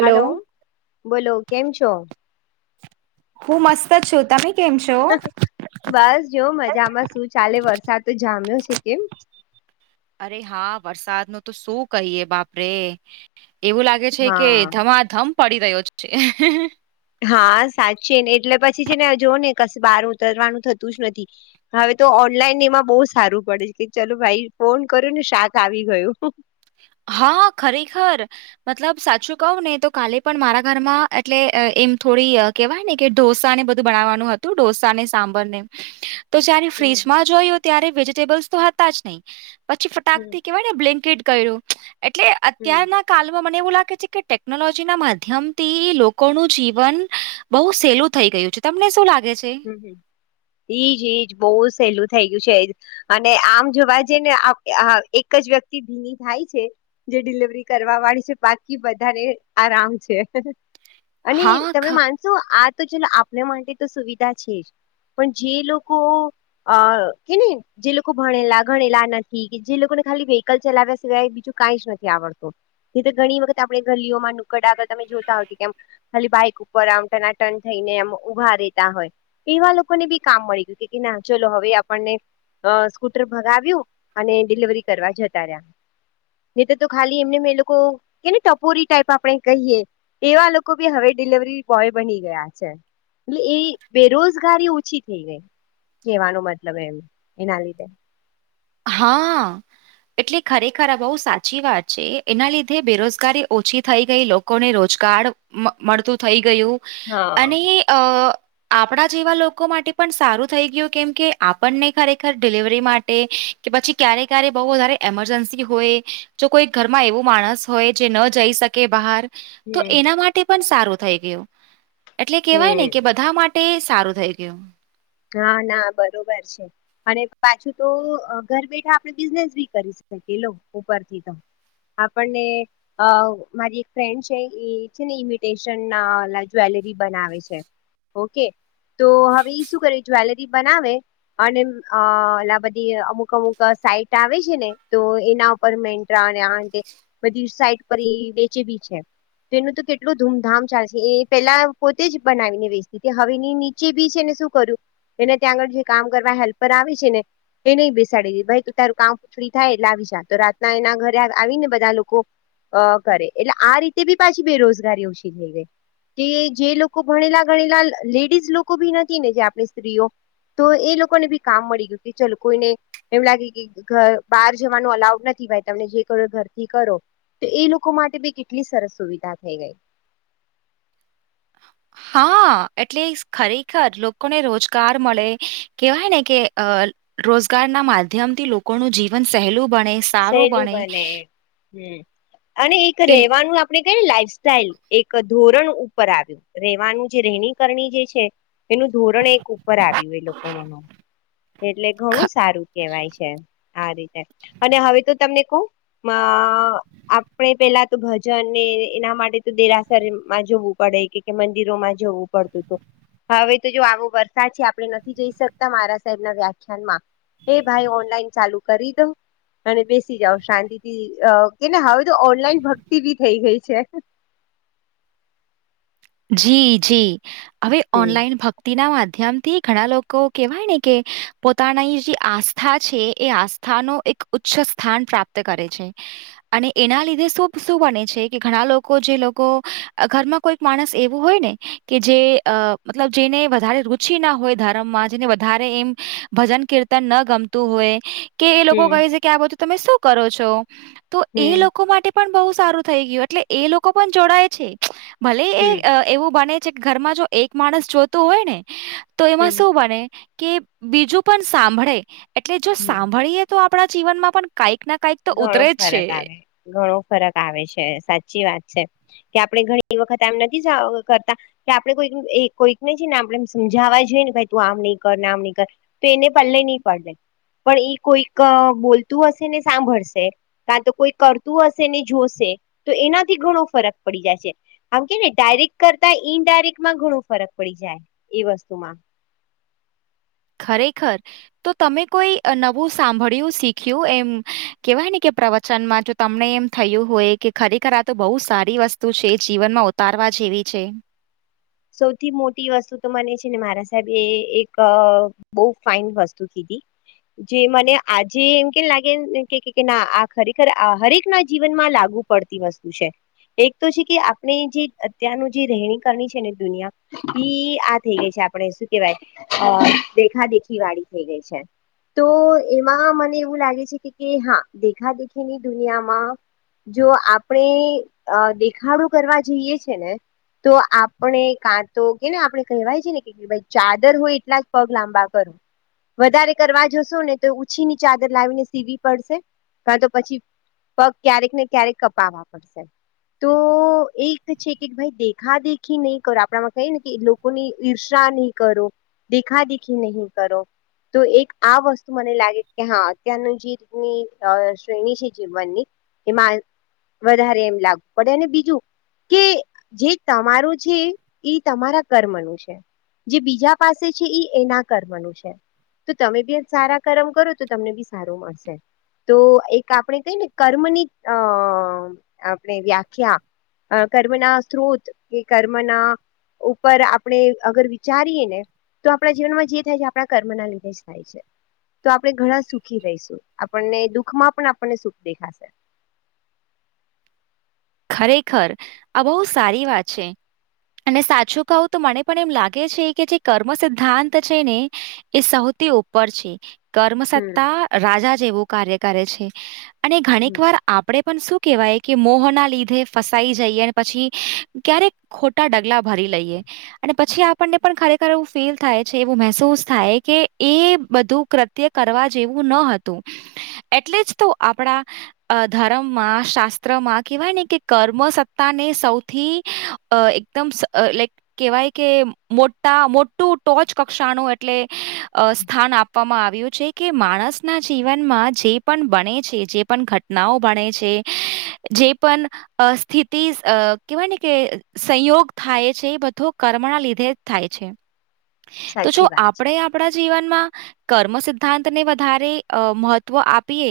Hello બોલો કેમ છો હું મસ્ત જ છોતાં કેમ છ બસ જો મજામાં શું ચાલે વરસાદ તો જામ્યો છે કેમ અરે હા વરસાદ નું તો શું કહીયએ બાપરે એવું લાગે છે કે હા ધમાધમ પડી રહ્યો છે હા સાચી ને એટલે પછી છે ને જોઓ ને ક બહાર ઉતરવાનું થતું જ નથી હવે તો ઓનલાઈન એમાં બહુ સારું પડે છે કે ચલોો ભાઈ ફોન કર્યો ને શાક આવી ગયું હા હ ખરેખર મતલબ સાચું કહવ ને તો કાલે પણ મારા ઘરમાં એટલે એમ થોડી કેવાય ને કે ોસા ને બધું બનાવાનું હતું ોસા ને સાંબર ને તો જયારે હમ ફ્રીજમાં જોયયો ત્યારે વેજીિટેબલ્સ તો હતા જ નહી પછી ફટાક હમ થી કેવાય કેટ કર્યું એટલે હમ અત્યાર કાલમાં મને એવું લાગે છે કે ટેકનોલોજી ના માધ્યમ થી લોકોનું જીવન બઉુ સહેલું થઇ ગયું છે તમને શું લાગે છે એઈજ ઈજ બહુ સહેલું થઈ ગયું છે એજ અને આમ જોવા જઈ ને એક જ વ્યક્તિ ભીની થાય છે જે ડિલવરી કરવા વાળી છે બાકી બધાને આરામ છે અને હા તમે ખ માનશો આ તો ચ આપને માટે તો સુવિધા છે જ પણ જે લોકોક અ કે નહી જે લોકો ભણેલા ભણેલા નથી કે જે લોકોને ખાલી વ્હકલ ચલાવ્યા સિવાય બીજું કઈ જ નથી આવડતું એ તો ઘણી વખત આપડણે ગલીઓમાં નુકટ આગળ તમે જોતા હોતી તેમ ખાલી બાઈક ઉપર આમના ટર્ન થઈને એમ ઉભા રહેેતા હોય એવા લોકોને બી કામ મળી ગયું કે ના ચલો હવે આપણને અ સ્કૂટર ભગાવ્યું અને ડિલિવરી કરવા જતા રહ્યા ને તોર તો ખાલી એમને મે એ લોકો કેને ટપોરી ટાઈપ આપણે કહીએ એવા લોકો બી હવે ડિલવરી બોય બની ગયા છે એટલે એ બેરોજગારી ઓછી થઈ ગઈ કહેવાનો મતલબ એમ એના લીધે હા એટલે ખરેખર આ બહુ સાચી વાત છે એના લીધે બેરોજગારી ઓછી થઈ ગઈ લોકો લોકોને રોજગાર મળતું થઈ ગયું હા અને અ આપણા જેવા લોકો માટે પણ સારું થઈ ગયું કેમ કે આપણને ખરેખર ડિલિવરી માટે કે પછી ક્યારે ક્યારે બહુ વધારે એમરજન્સી હોય જો કોઈ ઘરમાં એવું માણસ હોય જે ન જઈ શકે બાર તો હમ એના માટે પણ સારું થઈ ગયું એટલે કેવાય ને કે હમ બધા માટે સારું થઈ ગયું હા ના બરોબર છે અને પાછું તો ઘર બેઠા આપણે બિઝનેસ બી કરી શકી લો ઉપરથી તો આપણને અ મારી એક ફ્રેન્ડ છે એ છે ને ઇમિટેન જવેલરી બનાવે છે ઓકે તો હવે ઈ શું કરે જ્વેલરી બનાવે અને અ આ બધી અમુક અમુક સાઈટ આવે છે ને તો એના મે્રા આ બધી સાઈટ પર વચે બી છે તોનું તો કેટલું ધૂમધામ ચાલશે એ પેલા પોતે જ બનાવીને વેચતી હવેની ની બી છે ને શું કર્યું એને ત્યાં આગળ જે કામ કરવા હેલ્પર આવે છે ને એ નહી બેસાડી દી ભાઈ તું તારું કામ પૂછડી થાય એટલે આવી જા તો રાતના એના ઘરે આવી ને બધા લોકો કરે એટલે આ રીતે બી પાછી બેરોજગારી ઓછી થઈ ગઈ કે જે લોકો ભણેલા ગણેલા લેડીઝ લોકો ભી નથી ને જે આપણે સ્ત્રીઓ તો એ લોકોને બી કામ મળી ગયું કે ચાલ કોઈને એમ લાગે કે બહાર જવાનું અલાઉડ નથી ભાઈ તમે જે કરો ઘરથી કરો તો એ લોકો માટે બી કેટલી સરસ સુવિધા થઈ ગઈ હા એટલે ખરેખર લોકોને રોજગાર મળે કેહેવાય ને કે રોજગાર ના માધ્યમથી લોકોનું જીવન સહેલું બણે સહેલું બને હ અને એક એ રેવાનું આપણે કને લાઈફ સાઈલ એક ધોરણ ઉપર આવ્યું રહેેવાનું જે રહેેણી કરણી જે છે એનું ધોરણ એક ઉપર આવ્યું એ લોકો મ એટલે ઘણું સારું કેહેવાય છે આ રીતે અને હવે તો તમને કો મા આપણે પેલા તો ભજન ને એના માટે તો દેરાસરમાં જોવું પડે કે મંદિરોમાં જોવું પડતું હવે તો જો આવો વરસાદ છે આપણે નથી જઈ શકતા મારા સાહેબ ના વ્યાખ્યાન માં એ ભાઈ ઓનલાઈન ચાલુ કરી દો અને બેસી જાઓ શાંતિ થી કેને હવે તો ઓનલાઈન ભક્તિ ભી થઈ ગઈ છે જી જી અવે હમ ઓનલાઈન ભક્ શતિ ના માધ્યમ થી ઘણા લોકો કેહેવાય ને કે પોતાની જે આસ્થા છે એ આસ્થા સ્થાનો એક ઉચ્ચ સ્થાન પ્રાપ્ત કરે છે અને એના લીધે શું શું બને છે કે ઘણા લોકો જે લોકો ઘરમાં કોઈ માણસ એવું હોય ને કે જે મતલબ જેને વધારે રુચિ ના હોય ધર્મમાં જેને વધારે એમ ભજન કીર્ ન ગમતું હોય કે એ લોકો હમ કહે છે કે આ બધું તમે શું કરો છો તો એ હમ લોકો માટે પણ બ સારું થઈ ગયું એટલે એ લોકો પણ જોડાય છે ભલે એ હમ હમ એવું બને છે કે ઘરમાં જો એક માણસ જોતું હોય ને તો એમાં શું બને કે બીજું પણ સાંભળે એટલે જો હમ સાંભળીએ તો આપણા જીવનમાં પણ કંઈક ના કઈક તો ઘણો ઉતરે જ છે ફરક આવે ઘણો ફરક આવે છે સાચી વાત છે કે આપડણે ઘણી વખત આમ નથી જ કરતા કે આપણે કોઈક કોઈકને છે ને આપણે સમજાવવા જોઈએ ને ભ તું આમ નહી કર ને આમ નહીં કર તો એને પલ્લે નહી પડે પણ એઈ કોઈક બોલતું હશે ને સાંભળશે કારાણ તો કોઈ કરતું હશે ને જોશે તો એનાથી ઘણો ફરક પડી જાયશે આમ કે ને ડાયરેક્ટ કરતા ઈન ડાયરેક્ટમાં ઘણું ફરક પડી જાય એ વસ્તુમાં ખરેખર તો તમે કોઈ નવું સાંભળ્યું શીખ્યું એમ કેવાય ને કે પ્રવચનમાં જો તમને એમ થયું હોય કે ખરેખર આ તો બહુ સારી વસ્તુ છે જીવનમાં ઉતારવા જેવી છે સૌથી મોટી વસ્તુ તો મને છે ને મારા સાહેબ એ એક બહુ ફાઇન વસ્તુ કીધી જે મને આજે એમ કેમ લાગે ના આ ખરેખર હરેક ના જીવનમાં લાગુ પડતી વસ્તુ છે એક તો છે કે આપણે જે અત્યારનું જે રહેણી કર છે ને દુનિયા આ થઈ ગઈ છે આપણે શું કેવાય અ દેખા દેખી વાળી થઈ ગઈ છે તો એમાં મને એવું લાગે છે કે હા દેખા દેખીની દુનિયામાં જો આપણે દેખાડો કરવા જઈએ છે ને તો પણ એ કાં તો કે ને આપણે કહેવાય છે ને કે ભાઈ ચાદર હોય એટલાજ પગ લાંબા કરો વધારે કરવા જોશો ને તો ઉછીની ચાદર લાવીને સીવી પડશે કા તો પછી પગ ક્યારેકને ક્યારેક કપાવવા પડશે તો એક છે કે ભાઈ દેખા દેખ ઈ નહી કરો આપણામાં કઈ ને કે લોકો ની ઈર્ષ્યા નહી કરો દેખા દિખી નહીં કરો તો એક આ વસ્તુ મને લાગે કે હા અત્યારનું જે રીતની શ્રેણી છે જીવનની એમાં વધારે એમ લાગવું પડે અને બીજું કે જે તમારું એ તમારા કર્મનું છે જે બીજા પાસે છે એના કર્મનું છે તો તમે બી સારા કરમ કરો તો તમને બી સારું મળશે તો એક આપણે કહીને કર્મની અ આપણે વ્યાખ્યા અ કર્મના સ્ત્રોત કે કર્મના ઉપર આપણે અગર વિચારીએ ને તો આપણા જીવનમાં જે થાય છે આપણા કર્મના લીધે જ થાય છે તો આપણે ઘણા સુખી રહીશું આપણને દુઃખમાં પણ આપણને સુખ દેખાશે ખરેખર આ બહુ સારી વાત છે અને સાચું કહું તો મને પણ એમ લાગે છે કે જે કર્મ સિદ્ધાંત છે ને એ સૌથી ઉપર છે કર્મ હમ સત્તા રાજા જેવું કાર્ય કરે છે અને હમ ઘણીક વાર આપણેે પણ શું કેવાયકે મોહના લીધ ફસાઈ જઈએ અને પછી ક્યારેક ખોટા ડગલા ભરી લઈએ અને પછી આપણને પણ ખરેખર એવું ફીલ થાય છે એવું મહેસૂસ થાય કે એ બધું કૃત્ય કરવા જેવું ન હતું એટલે જ તો આપડા ધર્મમાં શાસ્ત્રમાં કેવાય ને કે કર્મ સત્તાને સૌથી એકદમ લાઈક કવાયકે મોટા મોટું ટોચ કક્ષાનું એટલે સ્થાન આપ આપવામાં આવ્યું છે કે માણસના જીવનમાં જે પણ બને છે જે પણ ઘટ ઘટનાઓ ભણે છે જે પણ અ સ્થિતિ કહેવાયને કે સંયોગ થાય છે એ બધો કર્મના લીધે જ થાય છે તો જો સાચી વાત છે આપણેે આપણા જીવનમાં કર્મ સિદ્ધાંતને વધારે મહત્વ આપીએ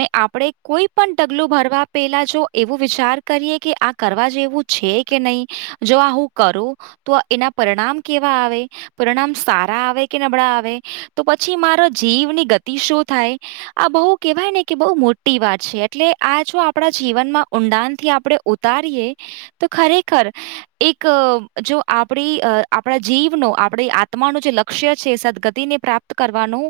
ને આપડે કોઈ પણ ટગલું ભરવા પેલા જો એવું વિચાર કરીએ કે આ કરવા જેવું છે કે નહી જો આ હું કરું તો એના પરિણામ કેવા આવે પરિણામ સારા આવે કે નબળા આવે તો પછી મારા જીવની ગતિ શું થાય આ બહુ કેવાયને કે બહુ મોટી વાત છે એટલે આ જો આપણા જીવનમાં ઊંડાણથી આપ આપડે ઉતારીએ તો ખરેખર એક જો આપણી આપણા જીવનો આપણી આત્માનું જે લક્ષ્ય છે સદગતિને પ્રાપ્ત કરવાનું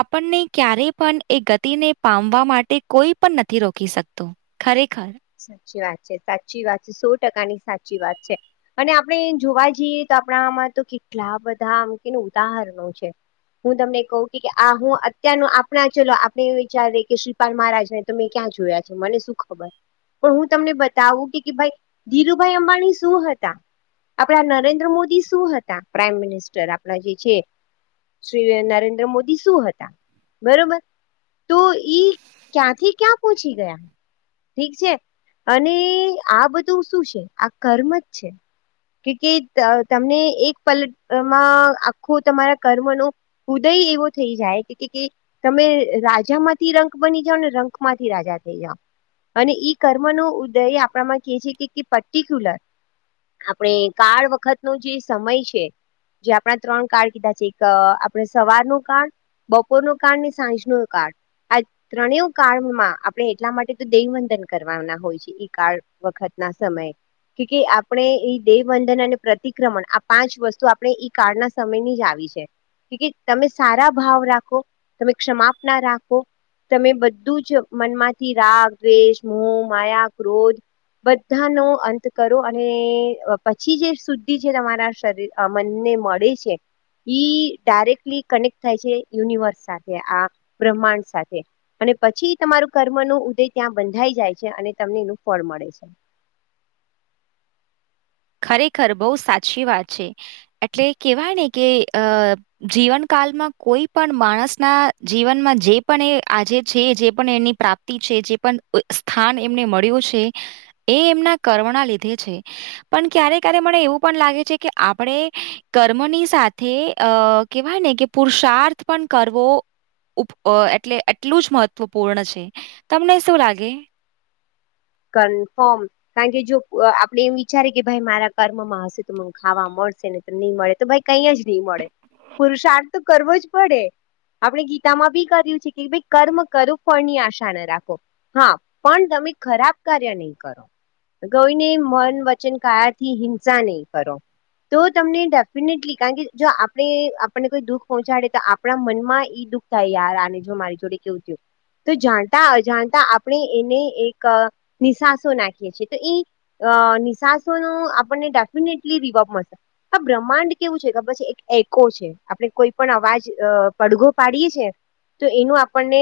આપણને ક્યારે પણ એ ગતિને પામવા માટે કોઈ પણ નથી રોકી શકતો ખરેખર સાચી વાત છે સાચી વાત છે સો ટકા ની સાચી વાત છે અને આપણે જોવા જઈએ તો આપણામાં તો કેટલા બધા આમ કેને ઉદાહરણો છે હું તમને કહુંકે આ હું અત્યાર ન આપણા ચલો આપણે એ વિચાર કે શ મહારાજ ને તમે ક્યાં જોયા છે મને શું ખબર પણ હું તમને બતાવુંકે ભાઈ ધીરુભાઈ અંબાણી શું હતા આપડા નરેન્દ્ર મોદી શું હતા પ્રાઈમ મિનિસ્ટર આપડા જે છે શ્રી નરેન્દ્ર મોદી શું હતા બરોબર તો ઈ ક્યાંથી ક્યાં પહોંચી ગયા ઠીક છે અને આ બધું શું છે આ કર્મ જ છે કુ કે તમને એક પલટમાં આખું તમારા કર્મ નો ઉદય એવો થઈ જાય તમે રાજા માંથી રંખ બની જાઓ ને રંખ માંથી રાજા થઇ જાઓ. અને ઈ કર્મ ન ઉદય આપણામાં કે છે કે પર્ટિક્યુલર આપણે કાળ વખત નો જે સમય છે જે આપણા ત્રણ કાર્ડ કીધા છે એક આપણે સવારનો કાળ બપોરનો કાળ ને સાંજનો કાળ આ ત્રણેવ કાળમાં આપણે એટલા માટે તો દે કરવાના હોય છે કે કાળ વખત ના સમયે કે કે આપણે એ દેવવંદન અને પ્રતિક્રમણ આ પાંચ વસ્તુ આપણે ઈ કાળના સમય ની જ આવી છે તમે સારા ભાવ રાખો તમે ક્ષમાપ ના રાખો તમે બધું જ મનમાંથી રાગ, દ્વેષ, મો, માયા, ક્રોધ બધાનો અંત કરો અને પછી જે સુધી જે તમારા શરીર આ મનને મળે છે. ઈ ડાયરેક્ટલી કનેક્ટ થાય છે યુનિવર્સ સાથે આ બ્રહ્માંડ સાથે અને પછી તમારું કર્મ ન ઉદય ત્યાં બંધાઈ જાય છે અને તમને એનું ફળ મળે છે. ખરેખર બહુ સાચી વાત છે એટલે કેવાય ને કે અ જીવનકાળમાં કોઈ પણ માણસના જીવનમાં જે પણ એ આજે છે જે પણ એની પ્રાપ્તિ છે જે પણ સ્થાન એમને મળ્યું છે એ એમના કર્મના લીધે છે પણ ક્યારે ક્યારે મને એવું પણ લાગે છે કે આપણે કર્મની સાથે અ કેવાય ને કે પુરુષાર્થ પણ કરવો. એટલે એટલું જ મહત્વપૂર્ણ છે તમને શું લાગે? કનફર્મ કારણ કે જો આપડે એમ વિચારે કે ભાઈ મારા કર્મમાં હશે તો મને ખાવા મળશેને નહી મળે તો ભાઈ કઈ જ નહી મળે પુરુષાર્થ તો કરવો જ પડે. આપણે ગીતામાં બી કર્યું છે કે ભાઈ કર્મ કરો ફની આશા ન રાખો હા પણ તમે ખરાબ કાર્ય નહી કરો. ગઈને મન વચન કાયાથી હિંસા નહી કરો. તો તમને ડેફિનેટલી કારણ કે જો આપણે આપણને કોઈ દુઃખ પહોંચાડે તો આપણા મનમાં ઈ દુઃખ તૈયારા જો મારી જોડે કેવું થયું તો જાણતા અજાણતા આપણે એને એક નિશાસો નાખીએ છીએ તો એ નિશાસો નો આપણને ડેફિનેટલી રિવપ મળશે આ બ્રહ્માંડ કેવું છે કે પ એક એકો છે આપણે કોઈ પણ અવાજ પડઘો પાડીયે છીએ. તો એનું આપણને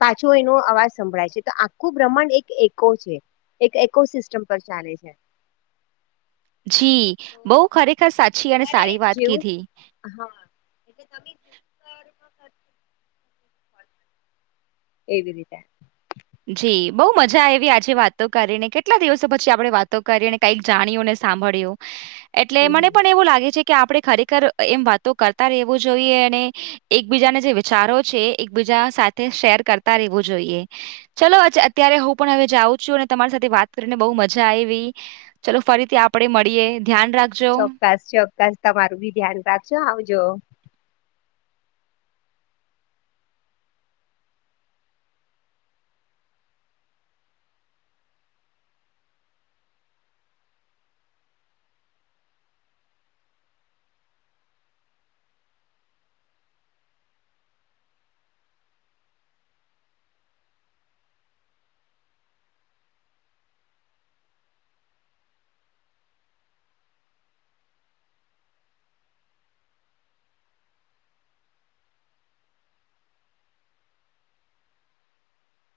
પાછો એનો અવાજ સંભળાય છે તો આખું બ્રહ્માંડ એક છે એકકો સિસ્ટમ પર ચાલે છે. જી તો બઉ ખરેખર સાચી અને તમારે સારી વાત જેવું કીધી હા એટલે તમે જેવું એવી રીતે જી બહુ મજા આવી આજે વાતો કરીને કેટલા દિવસો પછી આપણે વાતો કરીએને કઈક જાણ્યું ને સાંભળ્યું. એટલે મને હમ પણ એવું લાગે છે કે આપડે ખરેખર એમ વાતો કરતા રહેવું જોઈએ અને એકબીજાને જે વિચારો છે એકબીજા સાથે શેર કરતા રહેવું જોઈએ. ચલો અચ્ા અત્યારે હું પણ હવે જાઉં છું અને તમારી સાથે વાત કરીને બહુ મજા આયવી. ચાલલો ફરીથી આપડે મળીએ ધ્યાન રાખ ચોક્કસ ચોક્કસ તમારું ભી ધ્યાન રાખજો આવજો.